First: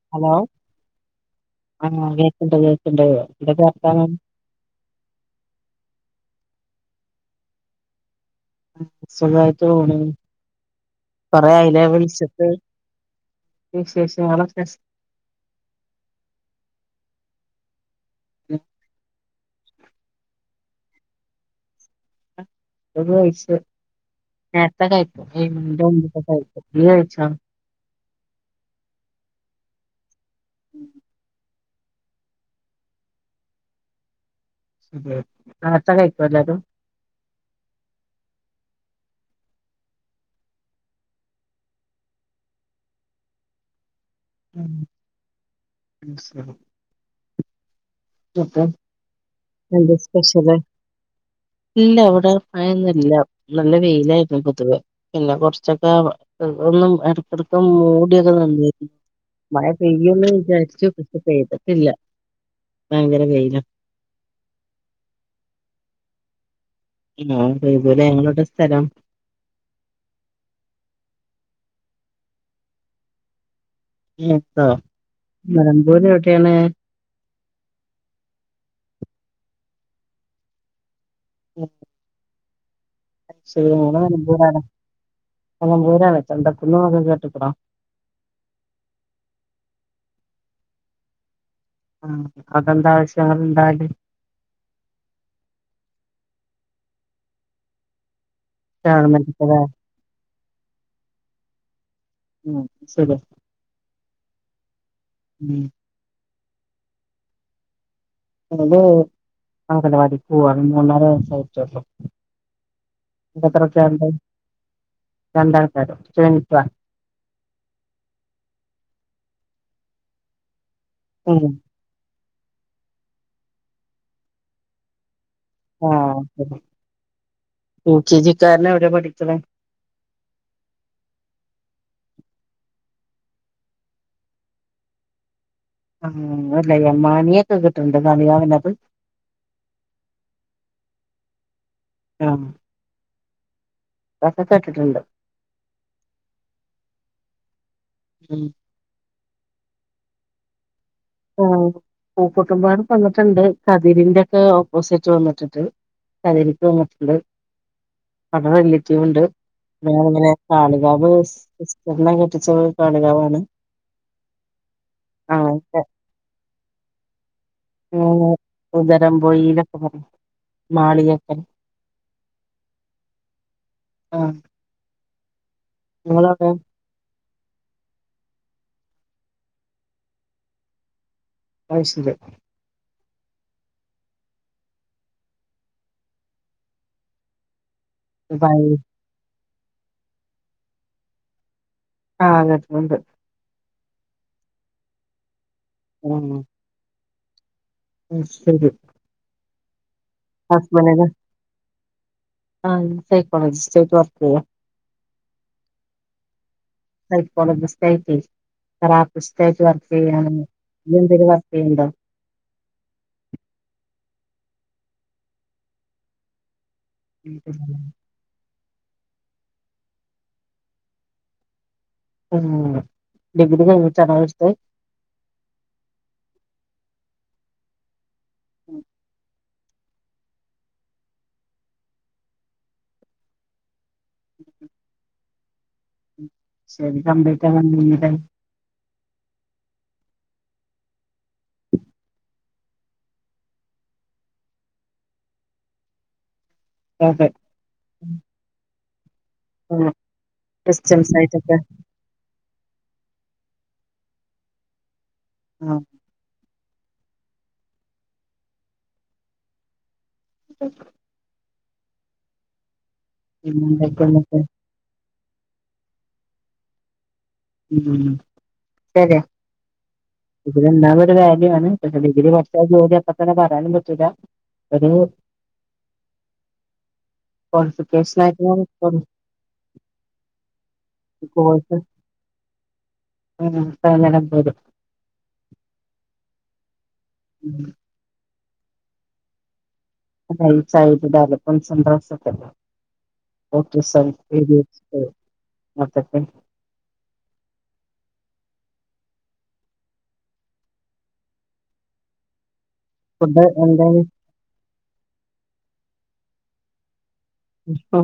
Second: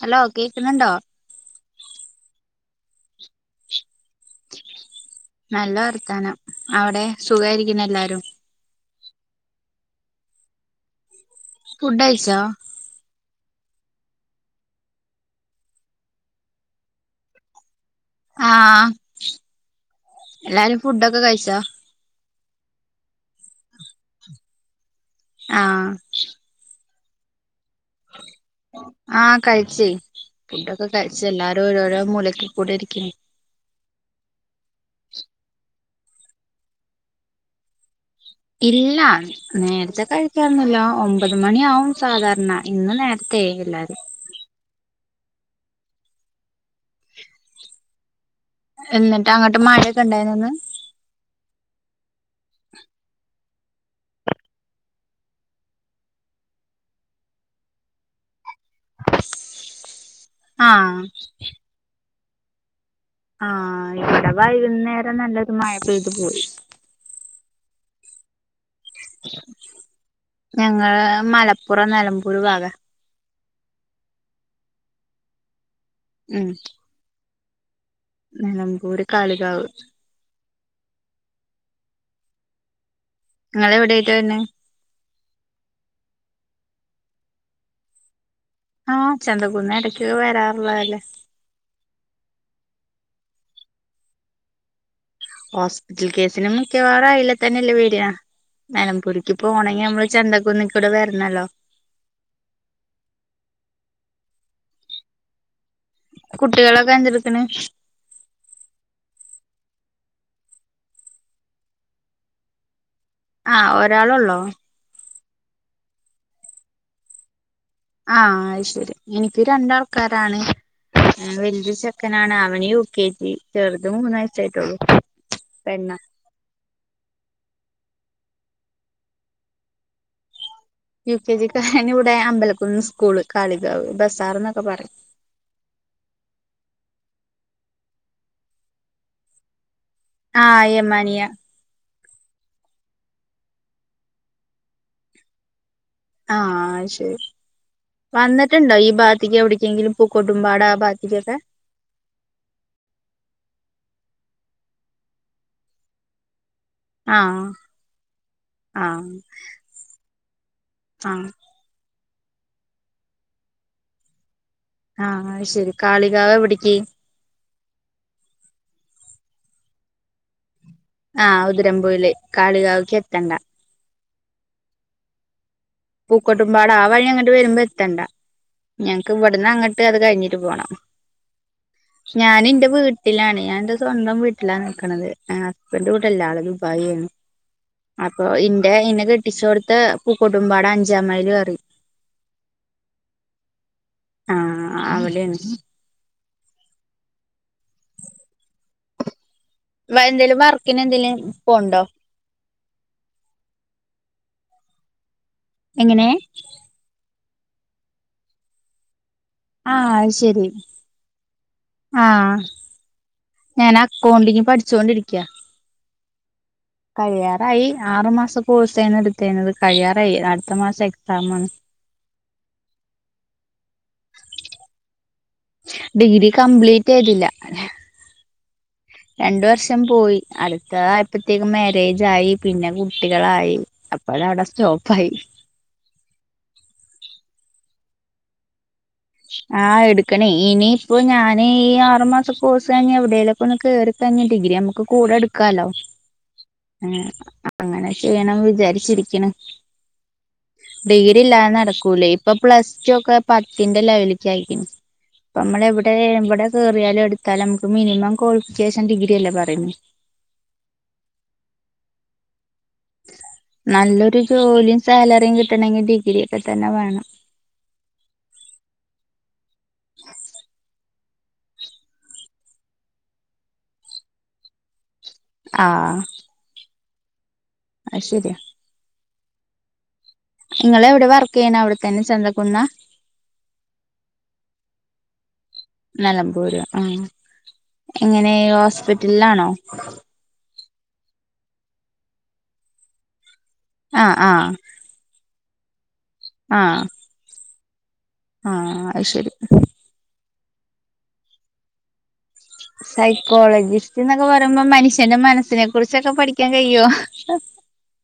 Hello കേക്ക്ണുണ്ടോ ആഹ് കേക്ക്ണ്ട് കേക്ക് ണ്ട് ന്തൊക്കെ വർത്താനം നല്ല വർത്താനം അവിടെ സുഖായിരിക്കുന്നല്ലാരും സുഖായിട്ട് പോണു കൊറെ ആയില്ലേ ഫുഡ് കഴിച്ചോ വിളിചിട്ട് വിശേഷങ്ങളൊക്കെ ഉം ആഹ് എല്ലാരും ഫുഡൊക്കെ കഴിച്ചോ [unintelligible] കഴിച്ചു നേരത്തെ കഴിക്കും ഏഴു മണിന്റെ ആഹ് മുൻപ് ഒക്കെ കഴിക്കും [unintelligible] കഴിച്ചോ ആഹ് കഴിച്ചുയ്‌ ഫുഡൊക്കെ കഴിച്ച എല്ലാരും ഓരോരോ മൂലക്ക കൂടെ ഇരിക്ക്ന് [unintelligible] നേരത്തെ കഴിക്കൊ എല്ലാവരും ഇല്ല നേരത്തെ കഴിക്കാറുന്നില്ല ഒമ്പത് മണി ആവും സാധാരണ ഇന്ന് നേരത്തെ തേ എല്ലാരും [unintelligible] നിക്ക് എന്നിട്ട് അങ്ങോട്ട് ന്താ മഴയൊക്കെ ഉണ്ടായിനോ ഇന്ന് സ്പെഷ്യല് ല്ല വിടെ മയന്നുല്ല നല്ല വെയിലായിപ്പം പൊതുവെ പിന്നെ കൊറച്ചൊക്കെ ഒന്നും എടക്എടക് മൂടിയൊക്കെ നിന്നി മഴ പെയ്യെന്ന് വിചാരിച്ചു ആഹ് പക്ഷ പെയ്തിട്ടില്ല ഭയങ്കര വെയിലാ ആഹ് ഇവിടെ വൈകുന്നേരം നല്ലൊരു മഴപെയ്തുപോയി ആ അതേപോലെ ഞങ്ങളിവിടെ ഞങ്ങള് മല കുറ നിലമ്പൂര് ഭാഗ ന്നിട്ടോ നിലമ്പൂര് ഉം എവിടെയാണ് നിലമ്പൂര് കളികാവ് [unintelligible] നിങ്ങള് ശരിയാണ് എവിടെയായിട്ടാ വരുന്നെ എന്തിനാണ് നിലമ്പൂരാണ് ചന്തക്കുന്ന് കേട്ടുക്കുണോ ആഹ് ചന്തകുന്ന് എടക്ക് വരാറുള്ളല്ലേ ആ അതെന്ത ആവശ്യങ്ങള് ണ്ടാവല് ഹോസ്പിറ്റൽ കേസിനുംമിക്കവാറും അയിലെ തന്നെയല്ലേ വരാ നെലമ്പൂരിക്ക് ഗവൺമെന്റിന്റെതാ പോണെങ്കി നമ്മള് ചന്തക്കുന്നിക്കൂടെ വരണല്ലോ ഉം ശരിയാ ഉം കുട്ടികളൊക്കെ എന്തെടുക്ക്ണ് അങ്കണവാടി പൂവാ അത് മൂന്നര വയസ്സായിറ്റൊള്ളു ആഹ് ഒരാളോള്ളൂ രണ്ടൾണ്കാരൊ [unintelligible] ആഹ് അത്‌ ശരി എനിക്ക് രണ്ടാൾക്കാരാണ് ഉം വലിത് ചെക്കൻ നാണ് അവന് യു കെ ജി ചെറുത് മൂന്ന് വയസായിട്ടുള്ളു ആഹ് [unintelligible] യു കെ ജിക്കാരന് എവിടെ പഠിക്കണ് യു കെ ജി ക്കാരന് ഇവിടെ അമ്പലക്കുന്ന് സ്കൂള് കാളികാവ് ബസാർന്നൊക്കെ പറയും ആ അല്ല മനിയൊക്കെ കിട്ടണ്ട് കാളികാവ് ആഹ് യ്യമാനിയ ആ കസച്ചട്ടിട്ടുണ്ട് ആഹ് ശരി ഉം വന്നിട്ടുണ്ടോ ഈ ഭാ ക്കെവിക്കെങ്കിലും പൂക്കോടുംമ്പാടാഭാ ആ പൂകൊട്ടുമ്പാടം വന്നിട്ട്ണ്ട് ഇതിന്റെക്കെ ഓപ്പോസിറ്റ് വന്നിട്ടുണ്ട് കലരിക്ക് വന്നിട്ടുണ്ട് ആഹ് ആഹ് അവ്ട്പാലിയെറ്റീവ്ണ്ട് ഞങ്ങള്ങ്ങനെ കാളികാവ് ആഹ് സിസ്റ്ററിനെ പഠിച്ചത് കാളികാവാണ്. ആ ആഹ് ശെരി കാളികാവ് എവിടിക്കി ഉ ഉദരം പോയിനൊക്കെ പറിം ആ ഉതിരംമ്പൂല് കാളികാവക്കെത്തണ്ട ആഹ് നിങ്ങളവിടെ പൂക്കോട്ടുംപാട ആ വഴി അങ്ങനെ വരുമ്പോ എത്തണ്ട ഞങ്ങക്കവിടന്ന് അങ്ങട്ട് അത് കഴിഞ്ഞിട്ട് പോണം അത് ശരി ഞാൻന്റെ വീട്- വീട്ടിലാണ് ഞാൻന്റെ സ്വന്തം വീട്ടിലാ നിക്കണത് എ ഹസ്ബെന്റിവടല്ല ആള് ദുബായിയാണ്. അപ്പൊ ഇന്റെ ഇന്നെ കെട്ടിചോട്‌ത്ത് പൂക്കടുംമ്പാട അഞ്ചാമൈൽ പറിയിം ആഹ് കേട്ടിട്ട്ണ്ട് ആഹഹ് അവിടേണ് ഉം അയ് ശരി വ എന്തേലും വർക്കിന് എന്തിനെലും പോണ്ടോ ആ സൈക്കോളജിസ്റ്റ് ആയിട്ട് വർക്കിയ്യ എങ്ങനേ സൈക്കോളജിസ്റ്റയിറ്റയ് തെറാപ്പിസ്റ്റായിട്ട് ആഹ് അത് വർക്കിയ്യാണ്ന്ന് ശരി ഇയ്യെന്തെലുംവർക്ക് ആഹ് ഞാൻ അക്കൗണ്ടിങ് പഠിച്ചുകൊണ്ടിരിക്കയാ കഴിയാറായി ആറു മാസം കോഴ്സ്ന്ന് എടുതിരുന്നത് കഴിയാറായി അടുത്ത മാസം എക്സാമാണ് ഉം ഡിഗ്രി കഴിഞ്ഞട്ടാണോ അത് എടുത്തത് ഡിഗ്രി കംപ്ലീറ്റ്യ്തില്ല രണ്ട് വർഷം പോയി അടുത്തതായപ്പത്തേക്കും മാരേജായി പിന്നെ കുട്ടികളായി അപ്പോഴ വിടെ സ്റ്റോപ്പായി ശരി കംപ്ലീട്ടാവാനിന്നിലെ ആ എടുക്കണേ ഇനിയിപ്പോ ഞാന് ഈ ആറുമാസ കോഴ്സ്ഴിഞ്ഞ എവിടേലൊക്ക ഒന്ന് കേറി ഞ് ഡിഗ്രി നമുക്ക് കൂടെ എടുക്കാലോ അങ്ങനെ അതെ അങ്ങനെ ചെയ്യണം വിചാരിച്ചിരിക്ക്‌ണ് ആഹ് സിസ്റ്റംസ് ഡിഗ്രില്ലാതെ ആയിട്ടൊക്കെ നടക്കൂലേയ് ഇപ്പം പ്ലസ് ടു ഒക്കെ പത്തിന്റെ ലെവലക്കായിക്ക്ണ് ആ അപ്പമ്മ്ളെവിടേ ഇവിടെ കേറിയാലും എടുത്താലും നമുക്ക് മിനിമം ക്വാളിഫിക്കേഷൻ ഡിഗ്രി അല്ലേ പറയുന്ന്. ഉക് നല്ലൊരു പിന്നെന്തൊക്കെന്നൊക്കെ ജോലിയും സാലറിയും കിട്ടണങ്കിൽ ഡിഗ്രിയൊക്കെതന്നെ വേണം. ഉം ശരിആ വാല്യു ആണ് പക്ഷെ ഡിഗ്രി പഠിച്ചാ ജോലി അപ്പതന്നെ പറയാനും പറ്റൂല്ല ഒരു ആ ക്വാളിഫിക്കേഷൻ ആയിട്ട നിങ്ങളെവിടെ വർക്ക്യ്യണ അവിടെത്തന്നെ ചന്തക്കുന്നാ ഉം കടല പോരും പോരാ ആഹ് ഉം ന്നെ ഹോസ്പിറ്റലിലാണോ [unintelligible] ആഹ് ആഹ് [unintelligible] ആഹ് ആഹ് അഹ് ശെരി ഫുഡ് എന്താണ് സൈക്കോളജിസ്റ്റ് ന്നൊക്കെ പറയുമ്പോ മനുഷ്യന്റെ മനസ്സിനെ കുറിച്ചൊക്കെ പഠിക്കാൻ കഴിയോ? ഹ്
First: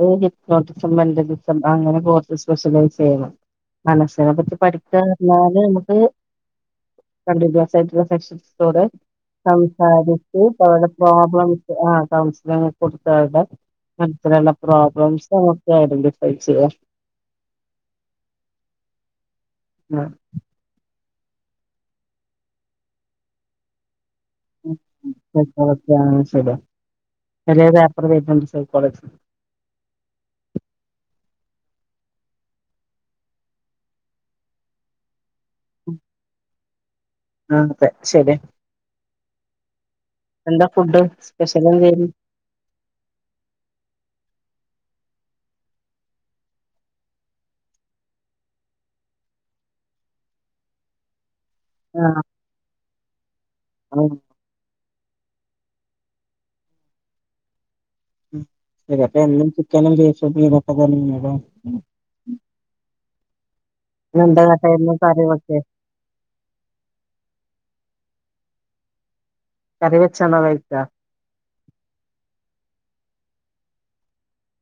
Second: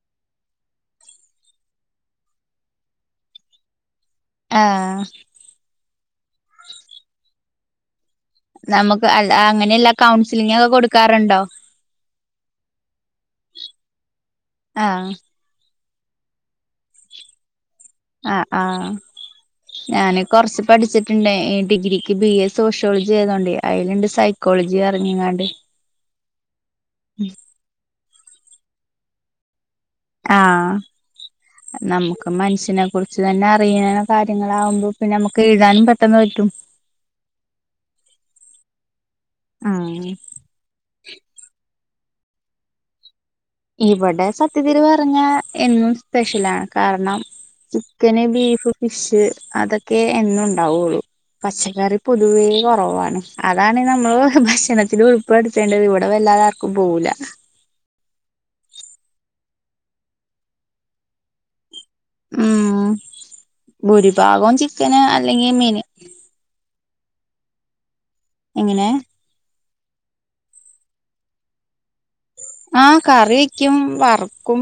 ഹാ ഡിപ്നോട്ടിസം മെന്റലിസം അങ്ങനെ [unintelligible] സ്പെഷ്യലൈസ് ചെയ്യണം മനസിനെപറ്റി പഠിക്കാ ആഹ് പർഞ്ഞാല് നമുക്ക് കണ്ടിന്യുസ് ആയിട്ട് [unintelligible] നമുക്ക് അല്ല അങ്ങനെയല്ല സംസാരിച്ച് കൗൺസിലിംഗ് ഒക്കെ അവരുടെ കൊടുക്കാറുണ്ടോ പ്രോബ്ലംസ് ആഹ് കൗൺസിലിംഗ് കൊ ടെ മനസ്സില്ള്ള ആഹ് പ്രോബ്ലംസൊക്കെ ഐഡന്റി ഫൈ ചെയ്യാ ആഹ് ആഹ് ഞാന് കൊർച്ച് പഠിച്ചി ച്ചിട്ട്ണ്ടെ ഈ ഡിഗ്രിക്ക് ബി എ സോഷ്യോളജി ആയതോണ്ട് അയ്ല്ണ്ട് സൈ [unintelligible] റ്റുലെ പലെ പേപ്പറ് വേര്ന്ണ്ട് സൈകോളജി ആഹ് നമുക്ക് മനുഷ്യനെ കുറിച്ച് തന്നെ അറിയ്ണ കാര്യങ്ങളാകുമ്പ പിന്നെ നമു എഴ്താനും പെട്ടെന്ന് പറ്റും ആഹ് ശര്യ ആഹ് എന്താ ഫുഡ് സ്പെഷ്യല് എന്തെയ്ര്ന്നു ഇവടെ സത്യത്തില് പർഞാ എന്നും സ്പെഷ്യലാണ് കാരണം ചിക്കന്, ബീഫ്, ഫിഷ്, അതൊക്കെ എന്നും ഉണ്ടാവോള്ളു പച്ചക്കറി ആ പൊതുവേ കോറവാണ് അതാണ് ആ, നമ്മള് ഭക്ഷണത്തി ത്തില് ഉൾപ്പെടുത്തേണ്ടത് ഇവിടെ വല്ലാതെ ആർക്കും പോവൂല ഉം എന്നും ചിക്കനും, ബീഫും തീമട്ടതന്നെ ല്ലേ ഉം എന്താ ഭൂരിഭാഗവും കട്ടായിരുന്നു ചിക്കന്, കറി അല്ലെങ്കി വെക്കേ മീന് എങ്ങനെ കറിവെച്ചാണോ കഴിക്കാ ആഹ് കറിവെക്ക്യും വറക്കും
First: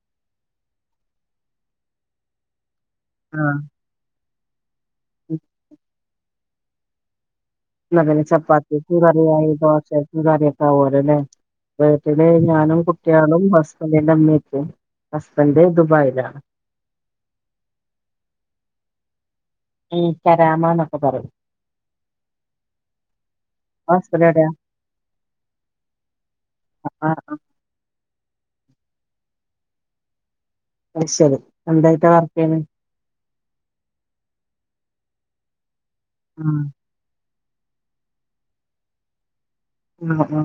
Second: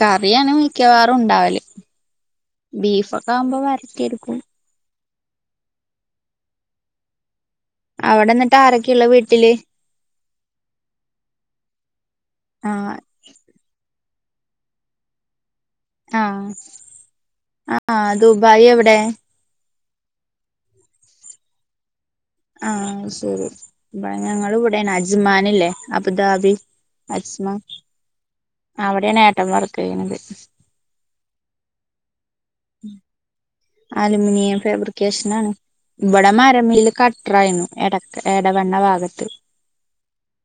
കറിയാണ് മിക്കവാറും ഉണ്ടാവല് ബീഫൊക്കാവുമ്പോ വരട്ടി എട്ക്കും ഉം എന്നാ പിന്നെ അവിടെ എന്നിട്ട് ചപ്പാത്തിക്കും ആരൊക്കെയുള്ള കറിയായി വീട്ടില് ദോശ ഉം കറിയൊക്കാവോലല്ലെ വീട്ടില് ഞാനും ആഹ് കുട്ട്യാളും ഹസ്ബൻ ഡിന്റെ ഇമ്മിം ഇപ്പിം ഹസ് ആഹ് ആഹ് ദുബായ് എവിടെ ഉം പരാമന്നൊക്ക പറിം ആഹ് ശരി ഇബയ് ഹസ്ബൻഡ് എവിടെയാ ഞങ്ങള് ഇവിടേണ് അജ്മാന്ല്ലേ അബുദാബി ആഹ് ആഹ് അജ്മ അവിടെയാണ് ഏട്ടൻ വർക്കെയ്യ്ണത് അത്ശരി എന്തായിട്ടാ വർക്കെയ്യ്ണെ അലൂമിനിയം ഫേബ്രിക്കേഷനാണ് ഇവിടെ ആഹ് മരമില്ല് ക ട്ട്രായിരുന്നു എടക്ക എടവണ്ണ ഭാഗത്ത് ഉം ആഹ്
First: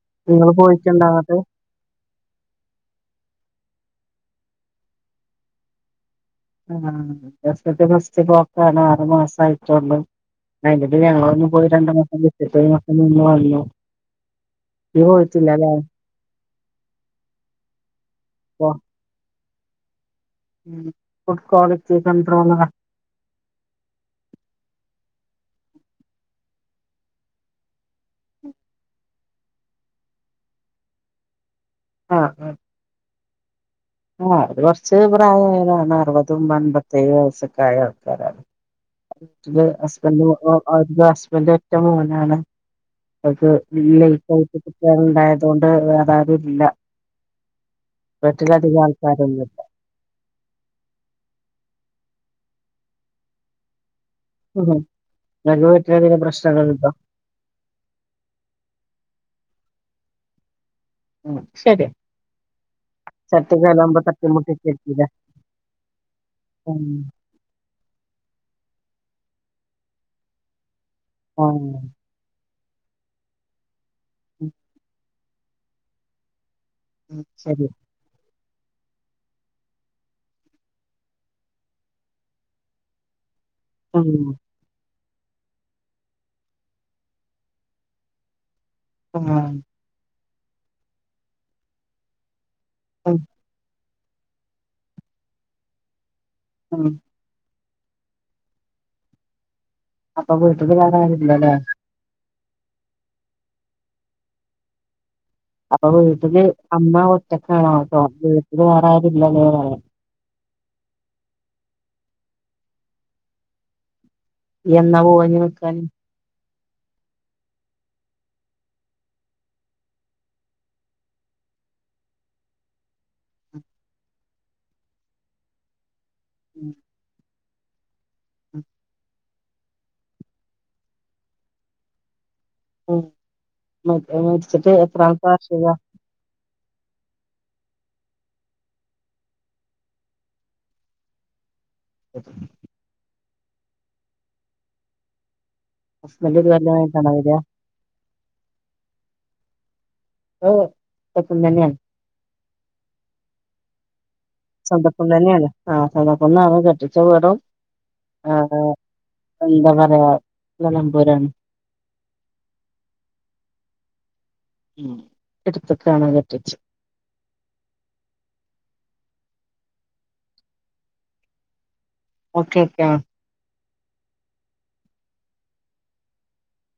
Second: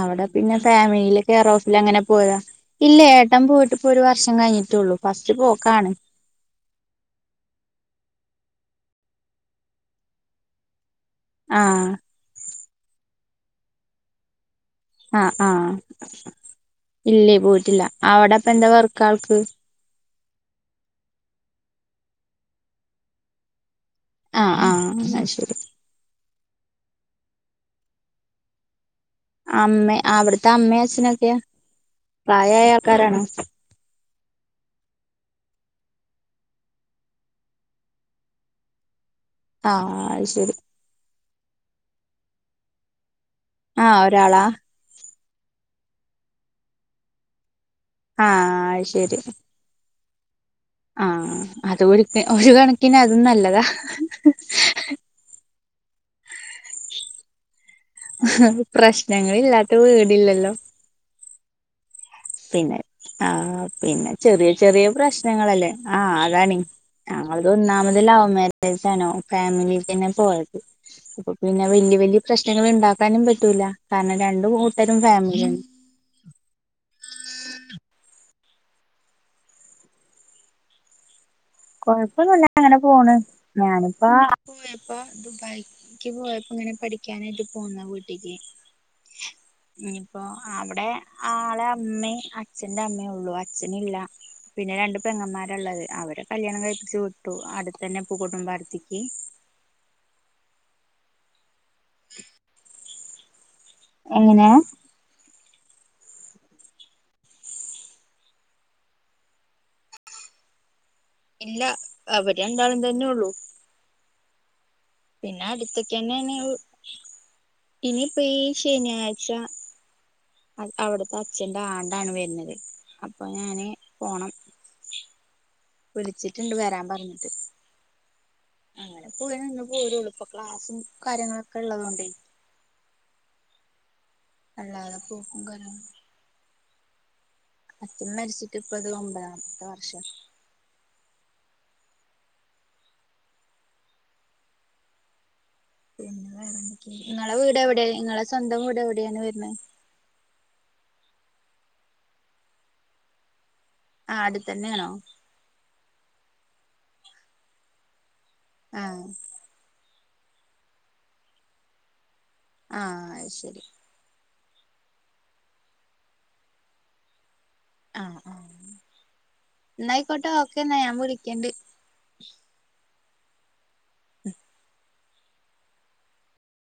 അവിടെ നിങ്ങള് പിന്നെ പോയിട്ടുണ്ടോ ഫാമിലിലെ അങ്ങട്ട് കെയറോഫിലങ്ങനെ പോയാ ഇല്ലേ ഏ ട്ടൻ പോയിട്ട് ഇപ്പൊ ഒരു വർഷം കഴിഞ്ഞ്ട്ടോള്ളൂ ഫസ്റ്റ് പോക്കാണ് ആഹ് ഇന്റെ ഹസ്ബൻഡും ഫസ്റ്റ് പോക്കാണ് ആറു മാസായിട്ടോള്ളൂ അയിന്റെ ടേല് ഞങ്ങളൊന്ന് പോയി ആഹ് രണ്ടു മാസം വിസിറ്റായി ഈ മാസം നിന്ന് വന്നു ഇയ്യ് ആഹ് പോയിട്ടില്ലല്ലേ ആഹ് ഇല്ലേ പോയിട്ടില്ലാ പോ അവിടെപ്പന്താ വർക്കാൾക്ക് ഉം ഫുഡ് ക്വാളിറ്റി കൺഡ്രോളറാ ആഹ് ആഹ് എന്നാ ശരി അമ്മേ അവിട്ത്തെ അമ്മേ അച്ഛനൊക്കെയാ ആഹ് ആഹ് പ്രായായ ആൾക്കാരാണോ ആഹ് അവര് കൊറച്ച് പ്രായാ ആയോലാണ് അറുപതും അൻപത്തേഴും വയൊസ്സക്കായ ആൾക്കാരാണ് വീട്ടില് ആഹ് അത് ഹസ്ബൻഡും ഓ ശരി അത് ഹസ്ബൻഡ് ഒറ്റ മോനാണ് ആഹ് ഒരാളാ [unintelligible] വേറാരും ഇല്ല അ ആഹ് ആൾക്കാരൊന്നല്ല ആഹ അത് ഒരു കണക്കിന് അതും നല്ലതാ ഉ നൽക വറ്റധിലെ പ്രശ്നങ്ങൾുണ്ടോ പ്രശ്നങ്ങില്ലാത്ത വീടില്ലല്ലോ ഉ ശരി പിന്നെ ചട്ടി ആഹ കലാകുമ്പോ പിന്നെ ചെറിയ ചെറിയ തട്ടിമുട്ടിക്കില്ല പ്രശ്നങ്ങളല്ലേ ആഹ അതാണീ ഞങ്ങത് ഒന്നാമതില ആാവേ ാണോ ഫാമിലി തന്നെ പോയത് അപ്പൊ പിന്നെ വലിയ വല പ്രശ്ന കുങ്ങൾ ഉണ്ടാക്കാനും പറ്റൂല കാരണം രണ്ടും കൂട്ടരും ഫാമിലിയാണ് അ ശ കൊഴപ്പൊന്നുമല്ല എങ്ങനെ പോണ് ഞാനിപ്പ ഉം. ഇപ്പ ദുബായക്ക് പോയപ്പോ ഇങ്ങനെ പഠിക്കാനായിട്ട് പോന്നോ വീട്ടിക്ക് ഉ അപ്പൊ അവിടെ ആളെ അമ്മേ അച്ഛന്റെ അമ്മേ ഉം. ഉള്ളൂ അച്ഛന ഇല്ല പിന്നെ രണ്ട് പെങ്ങന്മാരുള്ളത് അവരെ കല്യാണം ഉം. കഴിപ്പിച്ച് വിട്ടു അടുത്ത തന്നെ പൂകോട്ടും വാർത്തിക്ക് അപ്പൊ വീട്ടില് വറ കില്ലല്ലേ എങ്ങനെ അപ്പൊ വീട്ടില് അമ്മ ഒറ്റക്കാണട്ടോ വീട്ടില് വേറെ ആരില്ലല്ലേ പറയാ ഇല്ല അവര്ന്താളും തന്നെ ഉള്ളു എന്നാ പോവാഞ്ഞ നിക്കാനാന് ഇനിപ്പോ ശനിയാഴ്ച അവിടത്തെ അച്ഛന്റെ ആണ്ടാണ് വരുന്നത് അപ്പൊ ഞാന് പോണം [unintelligible] വിളിച്ചിട്ടുണ്ട് വരാൻ പറഞ്ഞിട്ട് ഉ പ്പോ ഇന്നന്ന് പോരുള്ളൂ ഇപ്പൊ ക്ലാസ്സും കാര്യങ്ങളൊക്കെ ഉള്ളത കൊണ്ടേ ഉ മരിച്ചിട്ട് അല്ലാതെ എത്ര പോക്കും ആൾക്ക്ഷ്യ കാര്യങ്ങളും അച്ഛൻ മരിച്ചിട്ട് ഇപ്പത് ഒമ്പതാത്തെ വർഷം ഓ പിന്നെ ഹസ്ബൻഡ് ഒരു വേറെ കൊല്ലമായിട്ടാണോ വരിക നിങ്ങളടെ വീട് എവിടെയ നിങ്ങളെ സ്വന്തം വീട് എവിടെയാണ് വരണ ഓ സപ്പന്തന്ന ആ അടുത്തന്നെയാണോ സ്വന്തപ്പം തന്നെയാണ് ആ സ്വന്തപ്പംാണ് കെട്ടിച്ച വേറും ആഏർ ആ എന്താ പറയാ മലമ്പൂരാണ് ആഹ അത് ശരി ഉ എടുത്ത കാണാൻ പറ്റിച്ച ആഹ ആഹ എന്നായിക്കോട്ടെ ഓക്കെ എന്നാ ഞാൻ വിളിക്കണ്ട് ഓക്കെ ഓക്കെ ഉ